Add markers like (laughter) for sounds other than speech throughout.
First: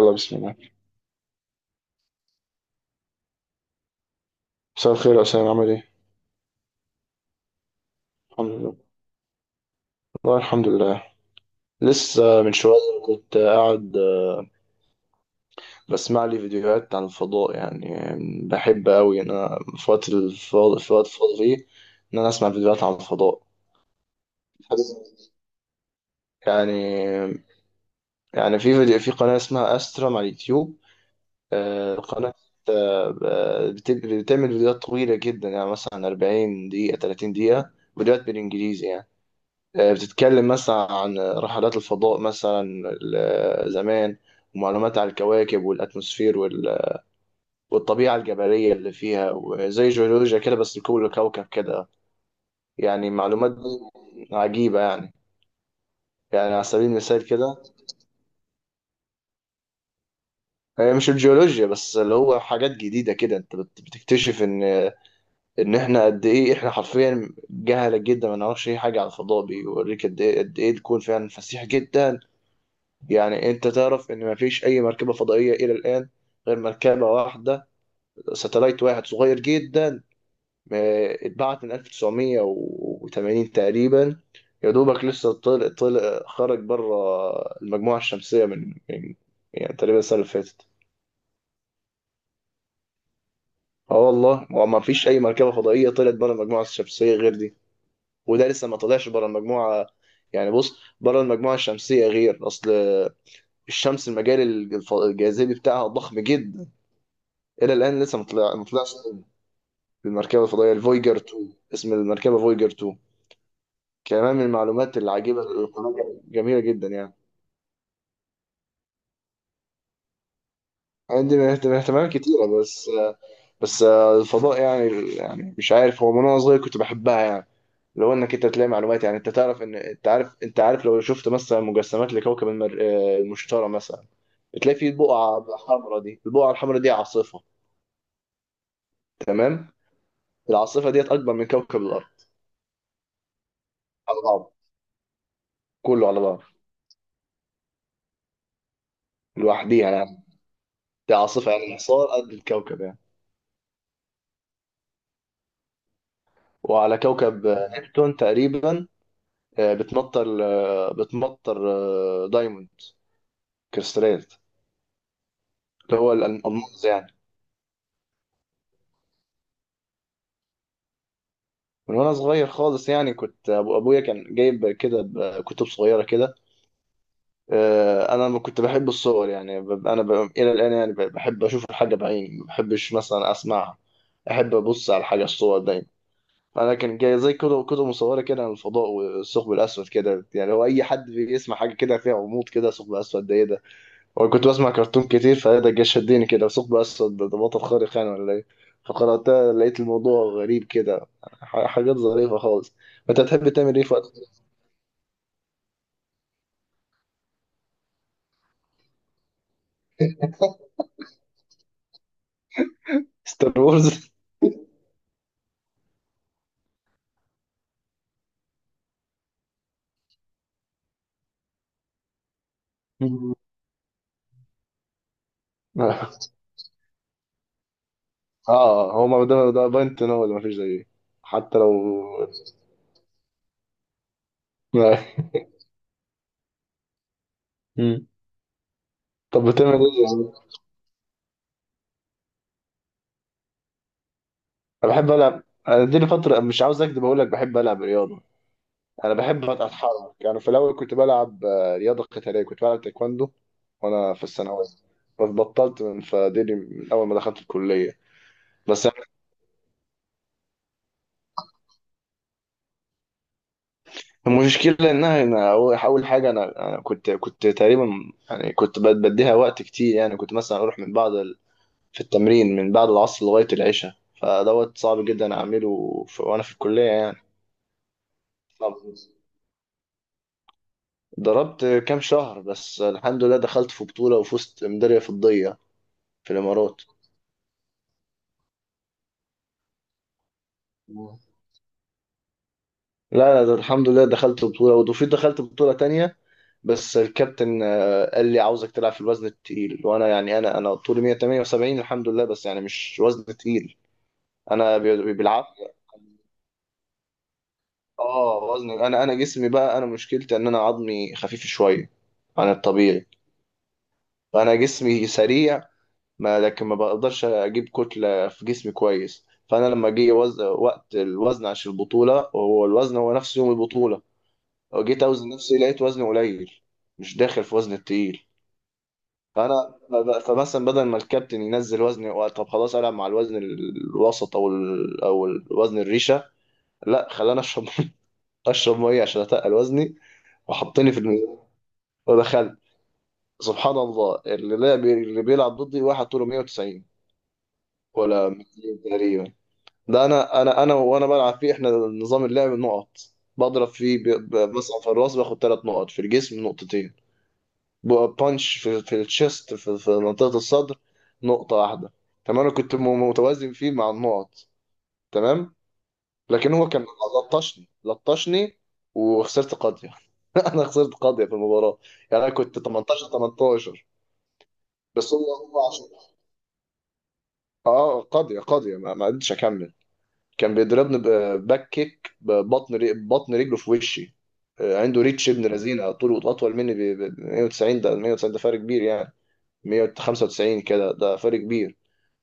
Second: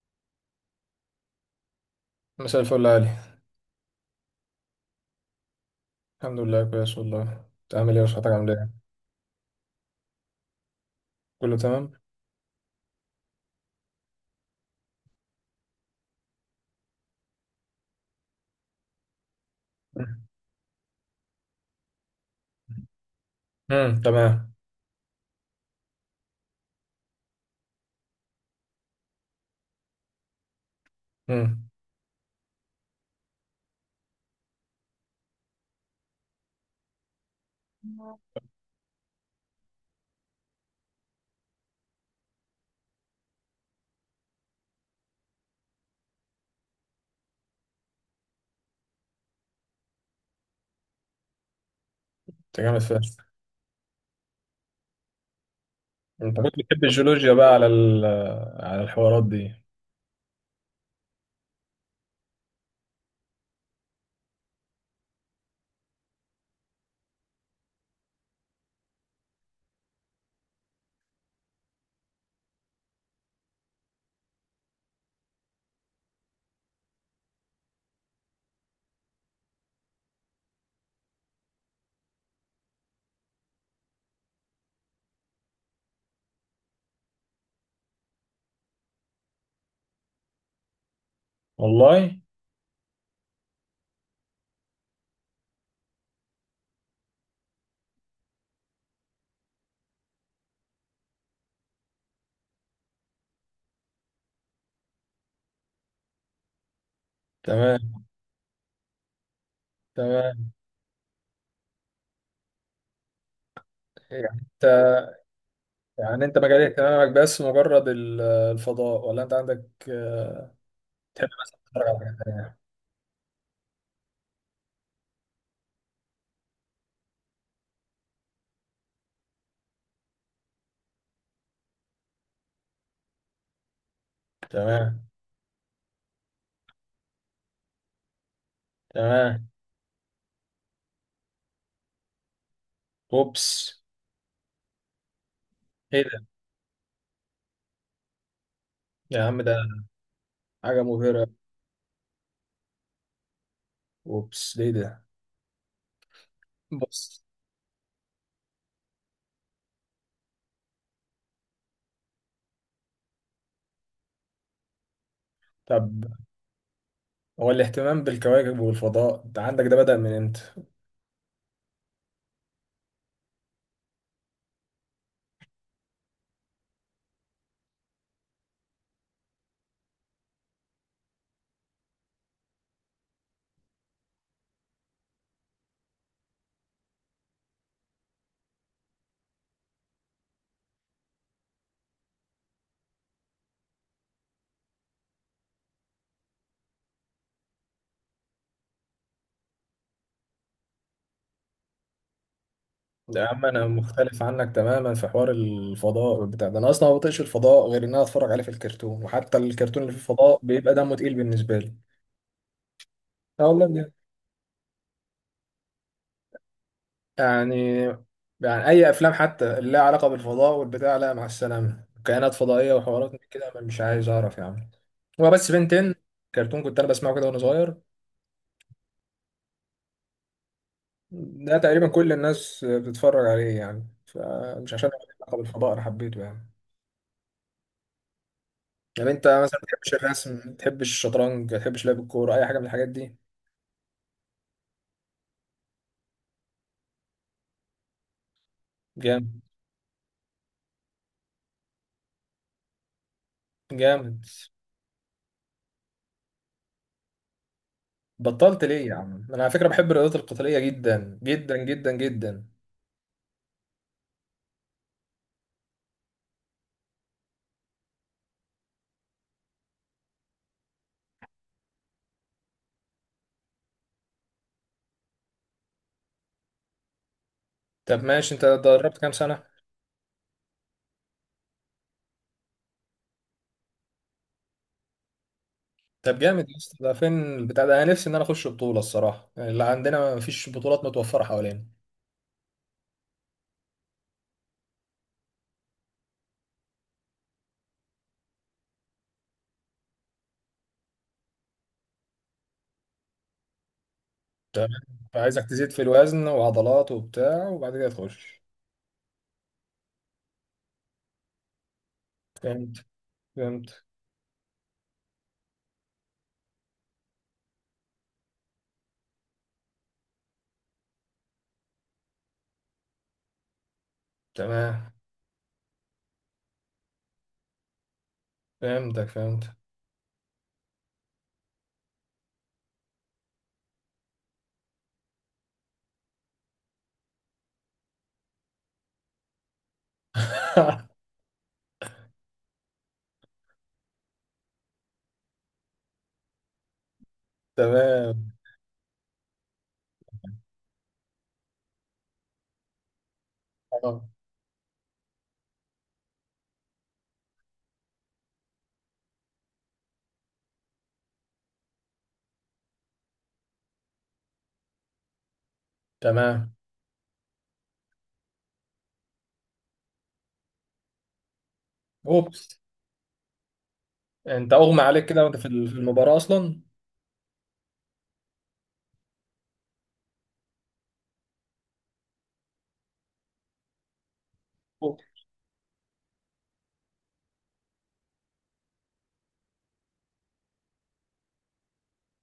يلا بسم الله. مساء الفل يا علي. مساء الخير يا أسامة، عامل إيه؟ الحمد لله كويس والله، تعمل ايه وصحتك الحمد عامله لله، ايه؟ والله الحمد لله. كله تمام. لسه من شوية كنت قاعد بسمع لي فيديوهات عن الفضاء، يعني. بحب أوي إن أنا في وقت فاضي فيه إن أنا أسمع فيديوهات عن الفضاء. امم، تمام. يعني يعني في فيديو في قناة اسمها أسترم على اليوتيوب. امم. قناة بتعمل فيديوهات طويلة جدا، يعني مثلا 40 دقيقة 30 دقيقة. فيديوهات بالإنجليزي، يعني. بتتكلم مثلا عن رحلات الفضاء مثلا زمان، ومعلومات عن الكواكب والأتموسفير والطبيعة الجبلية اللي فيها وزي جيولوجيا كده، بس لكل كوكب كده. انت جامد يعني فشخ. معلومات دي عجيبة، يعني انت يعني كنت على بتحب سبيل المثال الجيولوجيا بقى كده. على الحوارات دي. هي مش الجيولوجيا بس، اللي هو حاجات جديدة كده، انت بتكتشف ان احنا قد ايه، احنا حرفيا جهلة جدا، ما نعرفش اي حاجة عن الفضاء، بيوريك قد ايه، قد ايه الكون فعلا فسيح جدا. يعني انت تعرف ان مفيش اي مركبة فضائية الى الان غير مركبة واحدة، ساتلايت واحد صغير جدا، اتبعت من 1980 تقريبا. يا دوبك لسه طلع خرج بره المجموعة الشمسية من يعني تقريبا السنة اللي فاتت. والله. اه والله، هو ما فيش اي مركبة فضائية طلعت بره المجموعة الشمسية غير دي. وده لسه ما طلعش بره المجموعة، يعني بص، بره المجموعة الشمسية غير اصل الشمس المجال الجاذبي بتاعها ضخم جدا. الى الان تمام، لسه مطلعش بالمركبه تمام. الفضائيه الفويجر 2، اسم المركبه فويجر 2. إيه، يعني كمان من انت المعلومات العجيبه اللي القناه يعني انت جميله مجال جدا، اهتمامك يعني. بس مجرد الفضاء، ولا انت عندك تحب عندي بس من تتفرج على اهتمامات حاجات كتيره، تانية؟ بس. بس الفضاء، يعني مش عارف، هو من وانا صغير كنت بحبها يعني. لو انك انت تلاقي معلومات، يعني انت تعرف ان انت عارف لو شفت مثلا مجسمات لكوكب المر... آه، المشتري مثلا، بتلاقي فيه تمام. بقعه حمراء، دي البقعه الحمراء دي عاصفه. تمام. تمام. العاصفه ديت اكبر من كوكب الارض اوبس. على بعض، ايه كله على ده بعض، يا عم، ده لوحديها يعني. حاجه دي مبهره. عاصفة يعني حصار قد الكوكب يعني. اوبس، ليه ده. وعلى بص. كوكب نبتون تقريبا بتمطر دايموند كريستالات، طب اللي هو الألماس يعني. هو الاهتمام بالكواكب والفضاء انت عندك ده بدأ من امتى؟ من وأنا صغير خالص، يعني كنت أبويا كان جايب كده كتب صغيرة كده. أنا كنت بحب الصور، يعني. إلى الآن، يعني بحب أشوف الحاجة بعيني، ما بحبش مثلا أسمعها. أحب أبص على الحاجة، الصور دايما. انا كان جاي زي كتب مصوره كده عن الفضاء والثقب الاسود كده، يعني هو اي حد بيسمع حاجه كده فيها غموض كده، ثقب اسود ده ايه ده؟ هو كنت بسمع كرتون كتير، فده جه شدني كده، ثقب اسود ده بطل خارق يعني ولا ايه؟ فقرأتها لقيت الموضوع غريب كده، حاجات ظريفه خالص. انت يا عم تحب انا تعمل ايه في وقت؟ مختلف عنك تماما في حوار الفضاء بتاع ده، انا اصلا ما بطيقش الفضاء غير ان انا اتفرج عليه في الكرتون، وحتى الكرتون اللي فيه فضاء بيبقى دمه تقيل بالنسبه لي. اه ستار والله وورز. بجد. يعني، اي افلام حتى اللي لها علاقه بالفضاء والبتاع، لا مع السلامه، كائنات فضائيه وحوارات من كده أنا مش عايز اعرف يا عم. هو بس بنتين (laughs) كرتون كنت انا بسمعه كده وانا صغير، اه هو ما ده باينت ان هو اللي مفيش زيه. ده حتى لو. تقريبا كل الناس بتتفرج عليه يعني، فمش عشان له (laughs) علاقه بالفضاء انا حبيته يعني. مم. يعني انت طب مثلا ما بتعمل بتحبش ايه يعني؟ الرسم، ما بتحبش الشطرنج، ما بتحبش لعب الكوره، اي حاجه من الحاجات دي؟ انا بحب العب. انا دي لي فتره مش عاوز اكدب، اقول لك بحب العب رياضه. انا جامد. بحب اتحرك، يعني. في الاول كنت بلعب رياضه قتاليه، كنت بلعب تايكواندو. وانا في جامد. الثانويه بس. بطلت من اول ما دخلت الكليه. بطلت ليه بس يا عم؟ انا على فكره بحب الرياضات القتاليه جدا جدا جدا جدا. المشكله انها انا، أول أول حاجه، انا كنت تقريبا، يعني كنت بديها وقت كتير، يعني كنت مثلا اروح من بعد في التمرين من بعد العصر لغايه العشاء. فدوت صعب جدا اعمله وانا في الكليه، يعني. طب ماشي، انت صعب. دربت كام سنه؟ ضربت كام شهر بس، الحمد لله دخلت في بطوله وفزت ميداليه فضيه طب في جامد يا اسطى. الامارات. ده فين البتاع ده؟ انا نفسي ان انا اخش بطوله الصراحه، يعني اللي عندنا ما فيش بطولات متوفره حوالينا. لا، لا، ده الحمد لله دخلت بطولة، وفي دخلت بطولة تانية. بس الكابتن قال لي عاوزك تلعب في الوزن التقيل، وانا يعني انا طولي 178 الحمد لله، بس يعني مش وزن تقيل. تمام. انا فعايزك تزيد بالعافية. في الوزن وعضلات وبتاع وبعد كده اه تخش. وزن. انا جسمي بقى، انا مشكلتي ان انا عظمي خفيف شوية عن فهمت، الطبيعي. فهمت. فانا جسمي سريع، ما لكن ما بقدرش اجيب كتلة في جسمي كويس. فانا لما جه وقت الوزن عشان البطولة، هو الوزن هو نفس يوم البطولة. تمام. جيت اوزن نفسي، لقيت وزني قليل، مش داخل في وزن التقيل. فهمتك، فهمت. فانا فمثلا بدل ما الكابتن ينزل وزني طب خلاص العب مع الوزن الوسط او او الوزن الريشه، لا، خلاني اشرب. (laughs) اشرب ميه عشان اتقل وزني، وحطني في (laughs) الميزان ودخلت. سبحان الله، اللي بيلعب ضدي واحد طوله 190 ولا تمام. 200 تقريبا. ده انا وانا بلعب فيه احنا نظام اللعب نقط. بضرب فيه اه. مثلا، في الراس باخد ثلاث نقط، في الجسم نقطتين. بانش في التشيست، في منطقة الصدر نقطة واحدة. تمام. انا كنت متوازن فيه مع النقط، تمام. لكن تمام. هو كان لطشني لطشني وخسرت قاضية. (laughs) انا خسرت قاضية في المباراة. يعني انا اوبس. كنت 18 18. انت اغمى عليك بس كده هو وانت في هو في عشان المباراه اصلا؟ اه قاضية قاضية، ما قدرتش اكمل. كان بيضربني باك كيك ببطن بطن رجله في وشي. أوه. عنده ريتش ابن لذينه، طوله اطول مني 190، ده 190 ده فرق كبير يعني، 195 كده ده فرق كبير.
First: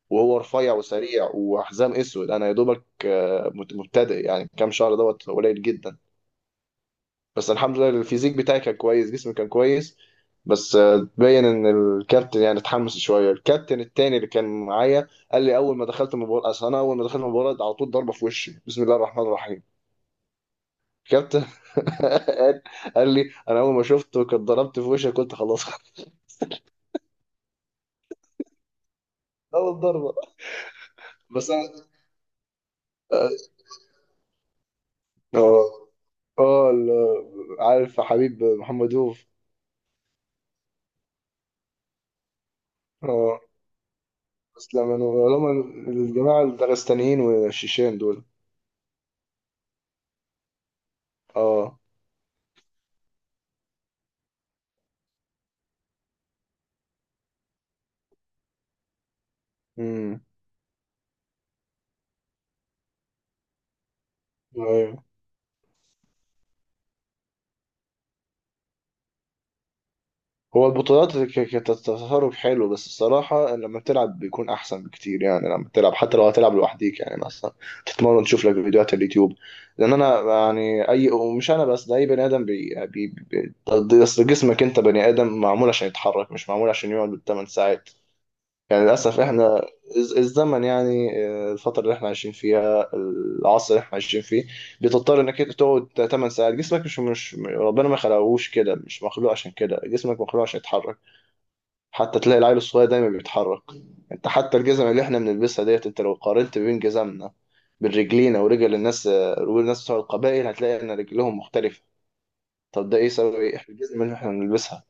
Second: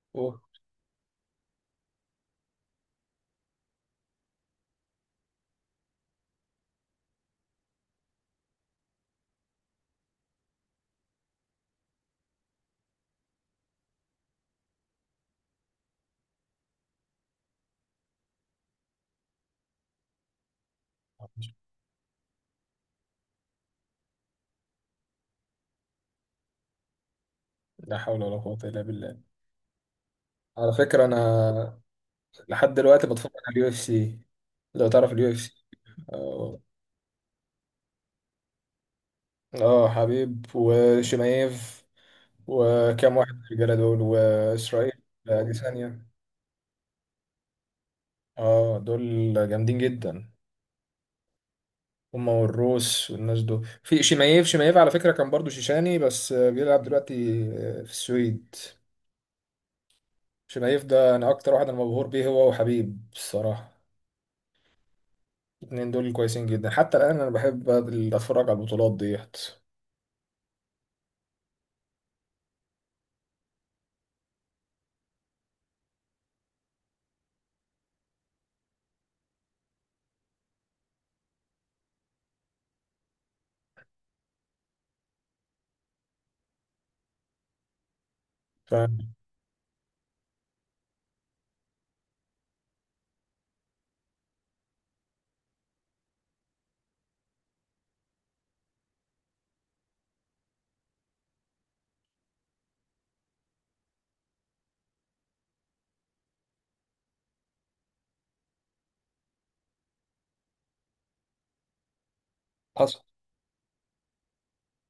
وهو اوه. رفيع وسريع وحزام اسود، انا يا دوبك مبتدئ، يعني كام شهر دوت قليل جدا. بس الحمد لله الفيزيك بتاعي كان كويس، جسمي كان كويس. بس تبين ان الكابتن يعني اتحمس شويه. الكابتن التاني اللي كان معايا قال لي اول ما دخلت المباراه على طول ضربه في وشي، بسم الله الرحمن الرحيم. الكابتن (laughs) قال قال لي انا اول ما شفته كنت ضربت في وشي، قلت خلاص. (laughs) لا حول ولا قوه الا بالله. اول ضربه، على فكره بس انا انا. لحد دلوقتي آه، بتفرج على اليو اف سي. لو تعرف اليو اف سي. آه. اه. اه عارف حبيب محمدوف؟ حبيب وشمايف وكام واحد من اه، الرجاله دول اسلام واسرائيل. منو اللي هم، ثانيه. الجماعة الدغستانيين والشيشان دول. اه دول جامدين جدا. اه. هما والروس والناس دول. في شمايف، شمايف على فكره كان برضو شيشاني بس بيلعب دلوقتي في السويد. امم. شمايف ده انا اكتر واحد انا مبهور بيه، هو وحبيب الصراحه. ايوه. الاتنين دول كويسين جدا، حتى الآن أنا بحب أتفرج على البطولات ديت. هو البطولات كتتصرف حلو، بس الصراحة لما تلعب بيكون أحسن بكتير، يعني لما تلعب حتى لو هتلعب لوحديك، يعني مثلا تتمرن تشوف لك فيديوهات على اليوتيوب. لأن أنا يعني أي، ومش أنا بس ده أي بني آدم، بي بي بي أصل جسمك أنت بني آدم معمول عشان يتحرك، مش معمول عشان يقعد 8 ساعات. يعني فاهم. للأسف إحنا الزمن يعني الفترة اللي إحنا عايشين فيها، العصر اللي إحنا عايشين فيه، بتضطر إنك أنت تقعد 8 ساعات. جسمك مش ربنا ما خلقهوش كده، مش مخلوق عشان كده، جسمك مخلوق عشان يتحرك. حتى تلاقي العيل الصغير دايما بيتحرك. أنت حتى الجزم اللي إحنا بنلبسها ديت، أنت لو قارنت بين جزمنا بين رجلينا ورجل الناس بتوع القبائل هتلاقي إن رجلهم مختلفة. طب ده حصل. إيه سبب إيه إحنا الجزم اللي إحنا بنلبسها؟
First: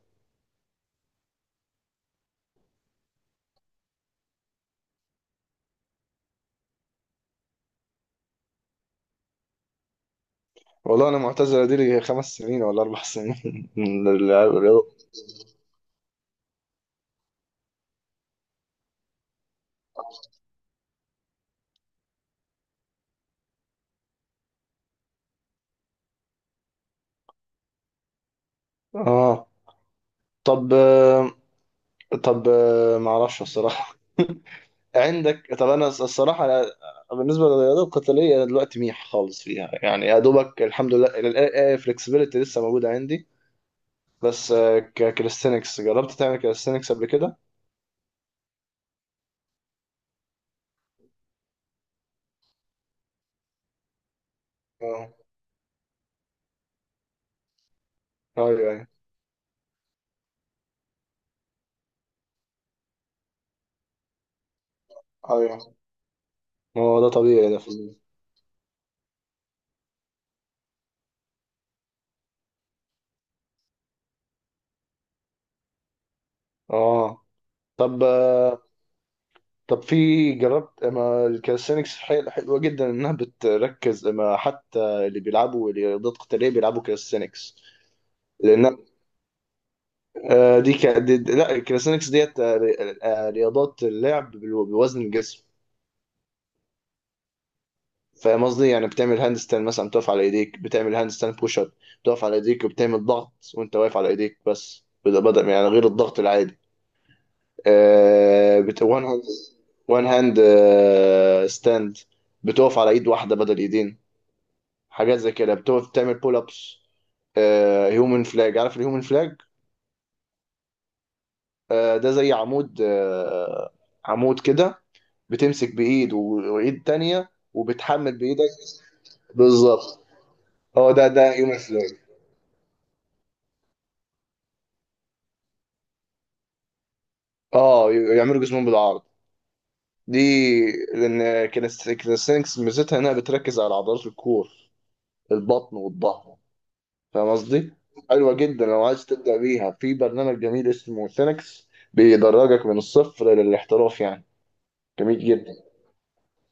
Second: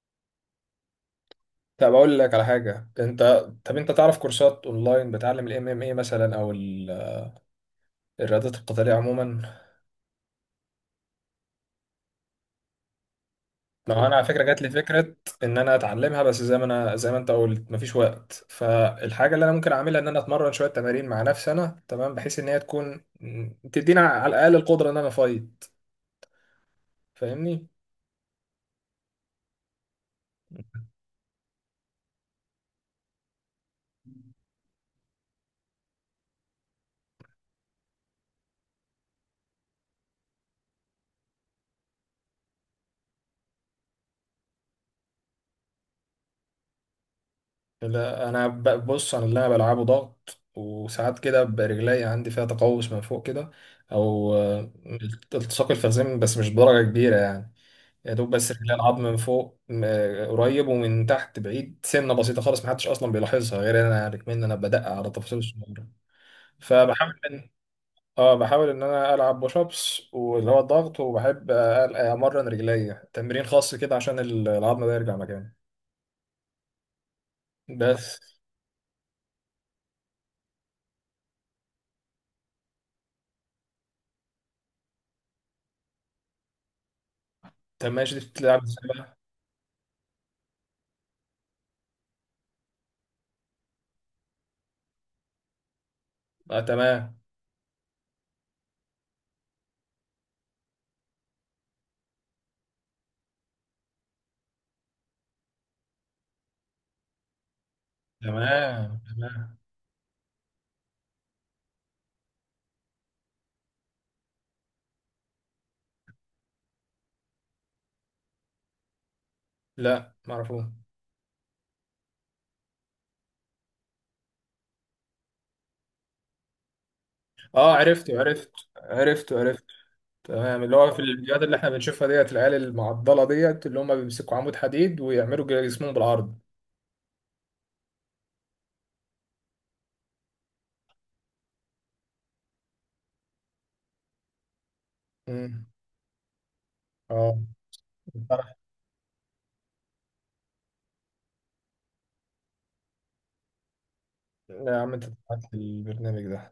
طب أقول لك على حاجة أنت. طب أنت تعرف كورسات أونلاين بتعلم ال MMA مثلا، أو الرياضات القتالية عموما؟ والله أنا معتزلة، دي لي خمس سنين ولا أربع سنين. (laughs) ما هو من أنا على فكرة جات لي الرياضة. فكرة إن أنا أتعلمها، بس زي ما أنت قلت مفيش وقت، فالحاجة اللي أنا ممكن أعملها إن أنا أتمرن شوية تمارين مع نفسي أنا تمام، بحيث إن هي تكون تدينا على الأقل القدرة إن أنا أفايت. فاهمني؟ آه طب طب. ما اعرفش الصراحه. (laughs) عندك. طب انا الصراحه أنا، بالنسبه للرياضه القتاليه انا دلوقتي ميح خالص فيها، يعني يا دوبك الحمد لله الفلكسبيليتي لسه موجوده عندي. بس ككاليستنكس، جربت تعمل كاليستنكس قبل كده؟ لا انا بص، انا اللي انا بلعبه ضغط، وساعات كده برجلي عندي فيها تقوس من فوق كده، او اه، التصاق الفخذين، بس مش بدرجه كبيره يعني. يا دوب، بس ايوه رجلي ايوه العظم من فوق قريب، ومن تحت بعيد سنه بسيطه خالص، محدش اصلا بيلاحظها غير انا يعني، كمان انا بدقق على التفاصيل ايوه، الصغيره. ما هو ده فبحاول طبيعي، ان، ده فظيع. اه، بحاول ان انا العب بوش ابس واللي هو الضغط، وبحب امرن رجلي تمرين خاص كده عشان العظم ده يرجع مكانه. اه طب بس. طب في. جربت ما الكاليستنكس حلوه جدا، انها بتركز، ما حتى اللي بيلعبوا رياضات قتاليه بيلعبوا كاليستنكس. طب ماشي، دي بتلعب لان ازاي بقى؟ آه، دي, ك... دي دي- لا الكاليستانكس ديت رياضات اللعب بوزن الجسم. تمام. فاهم قصدي؟ يعني بتعمل هاند ستاند مثلا، بتقف على ايديك بتعمل هاند ستاند بوش اب. بتقف على ايديك وبتعمل ضغط وانت واقف على ايديك، بس بدأ يعني غير الضغط العادي. آه بت... تمام، وان هاند تمام. وان هاند ستاند. بتقف على ايد واحده بدل ايدين، حاجات زي كده بتقف بتعمل بول ابس. هيومن فلاج، عارف الهيومن فلاج؟ لا معرفوش. ده زي عمود عمود كده، بتمسك بايد وايد تانية اه، وبتحمل عرفته، بايدك. عرفت. عرفته، عرفت. بالظبط، تمام، اللي هو هو في ده الفيديوهات يوم اللي احنا الفلوج. بنشوفها ديت، العيال المعضله ديت اللي هم بيمسكوا عمود حديد ويعملوا جسمهم بالعرض. اه يعملوا جسمهم بالعرض دي. لان كاليستينكس ميزتها انها بتركز على عضلات الكور، امم. البطن والظهر. فاهم اه. قصدي؟ حلوه جدا لو عايز تبدا بيها. في برنامج جميل اسمه سينكس بيدرجك من الصفر للاحتراف، يعني لا يا عم، انت جميل جدا. بتاعت البرنامج ده.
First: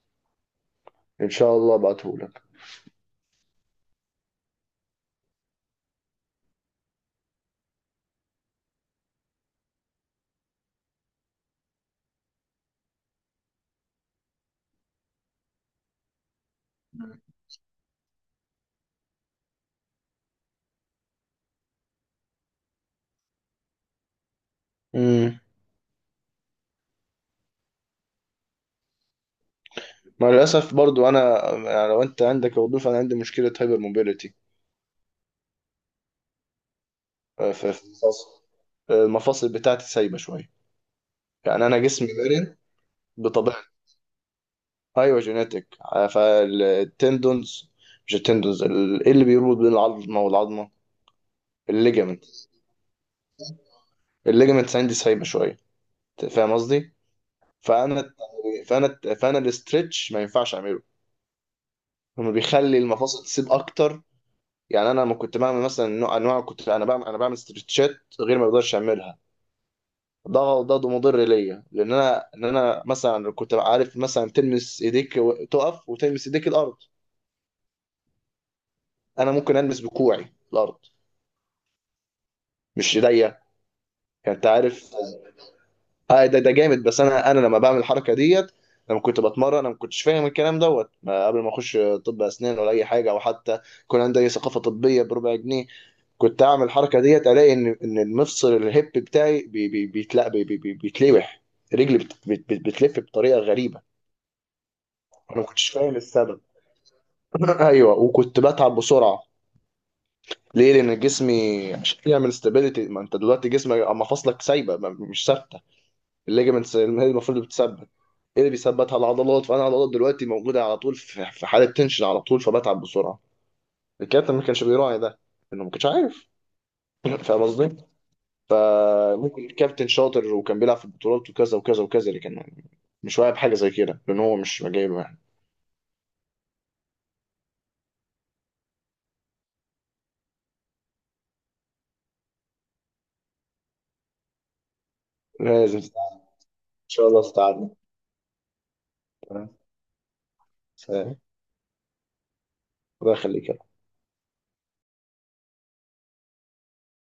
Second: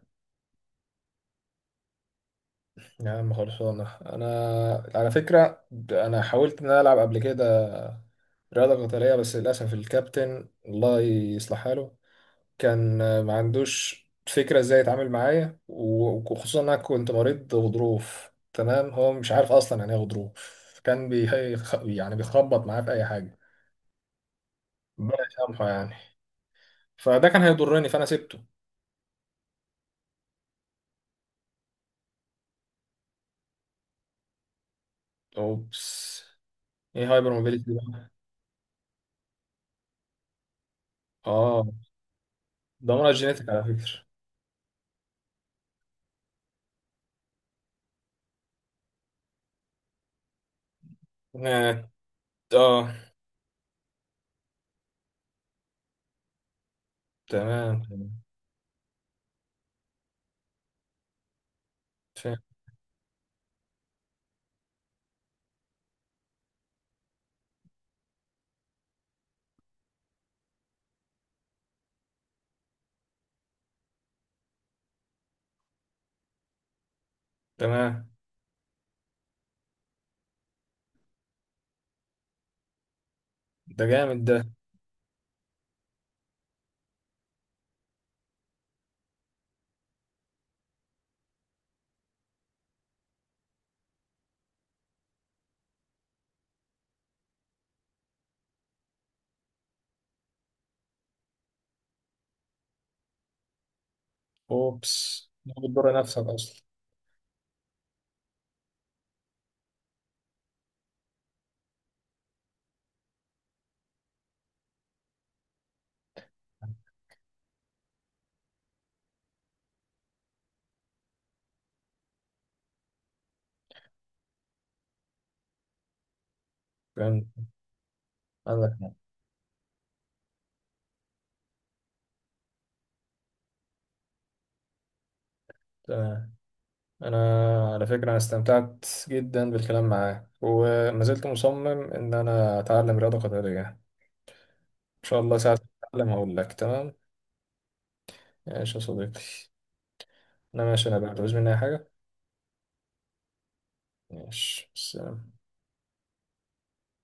ان شاء الله ابعتهولك. يا عم خلصانه انا. على فكره، انا حاولت ان انا العب قبل كده رياضه قتاليه، بس للاسف الكابتن الله يصلح حاله كان ما عندوش فكرة ازاي يتعامل معايا، وخصوصا انا كنت مريض غضروف، تمام؟ هو مش عارف اصلا يعني ايه غضروف، كان يعني بيخبط معايا في اي حاجة. ربنا امم. يسامحه يعني. فده كان هيضرني فانا سبته. مع الاسف برضو انا، يعني لو انت عندك وظيفه، انا عندي مشكله هايبر موبيليتي. اوبس. ايه هايبر موبيليتي في ده؟ الفصل. المفاصل بتاعتي سايبه شويه. يعني اه. انا جسمي مرن ده مرض جينيتك على بطبيعتي، فكرة. ايوه جينيتك. فالتندونز، مش التندونز، ايه اللي بيربط بين العظمه والعظمه، اه. الليجامنت. آه. الليجامنتس عندي سايبه شويه، أنت فاهم قصدي؟ تمام، تمام. فانا فانا الاسترتش ما ينفعش اعمله. هو فاهم. بيخلي المفاصل تسيب اكتر. يعني انا لما كنت بعمل مثلا انواع، كنت انا بعمل انا بعمل استرتشات غير ما بقدرش اعملها. ده مضر ليا، لان انا، ان انا مثلا كنت عارف، مثلا تلمس ايديك تقف وتلمس ايديك الارض، تمام. انا ممكن المس بكوعي الارض، مش ايديا. ده جامد يعني ده. انت عارف. ده جامد، بس انا لما بعمل الحركه ديت، لما كنت بتمرن انا ما كنتش فاهم الكلام دوت، ما قبل ما اخش، طب اسنان ولا اي حاجه، او حتى كان عندي أي ثقافه طبيه بربع جنيه، كنت اعمل الحركه ديت الاقي ان المفصل الهيب بتاعي بي بي بيتلا بي بي بي- بيتلوح. رجلي بتلف بطريقه غريبه. اوبس، انا ما ده كنتش فاهم بتضر نفسك السبب. اصلا. (laughs) ايوه، وكنت بتعب بسرعه. ليه؟ لان جسمي عشان يعمل استابيليتي، ما انت دلوقتي جسمك، اما فاصلك سايبه مش ثابته، الليجمنتس هي المفروض اللي بتثبت. ايه اللي بيثبتها؟ العضلات. فانا العضلات دلوقتي موجوده على طول في حاله تنشن على طول، فبتعب بسرعه. الكابتن ما كانش بيراعي ده، انه ما كانش عارف. فاهم. (laughs) فاهم قصدي؟ عندك حق. فممكن الكابتن شاطر وكان بيلعب في البطولات وكذا وكذا وكذا، لكن مش واعي بحاجه زي كده لان هو مش جايبه، يعني. تمام. انا على فكره انا استمتعت جدا بالكلام معاك، وما زلت مصمم ان انا اتعلم رياضه قتاليه، ان شاء الله ساعه لازم ما اتعلم تتعلم. هقول لك. ان تمام، شاء الله تتعلم. ماشي يا صديقي. تمام؟ انا ماشي، انا بقى سلام. تعوز مني اي حاجه؟ الله يخليك. ماشي، سلام.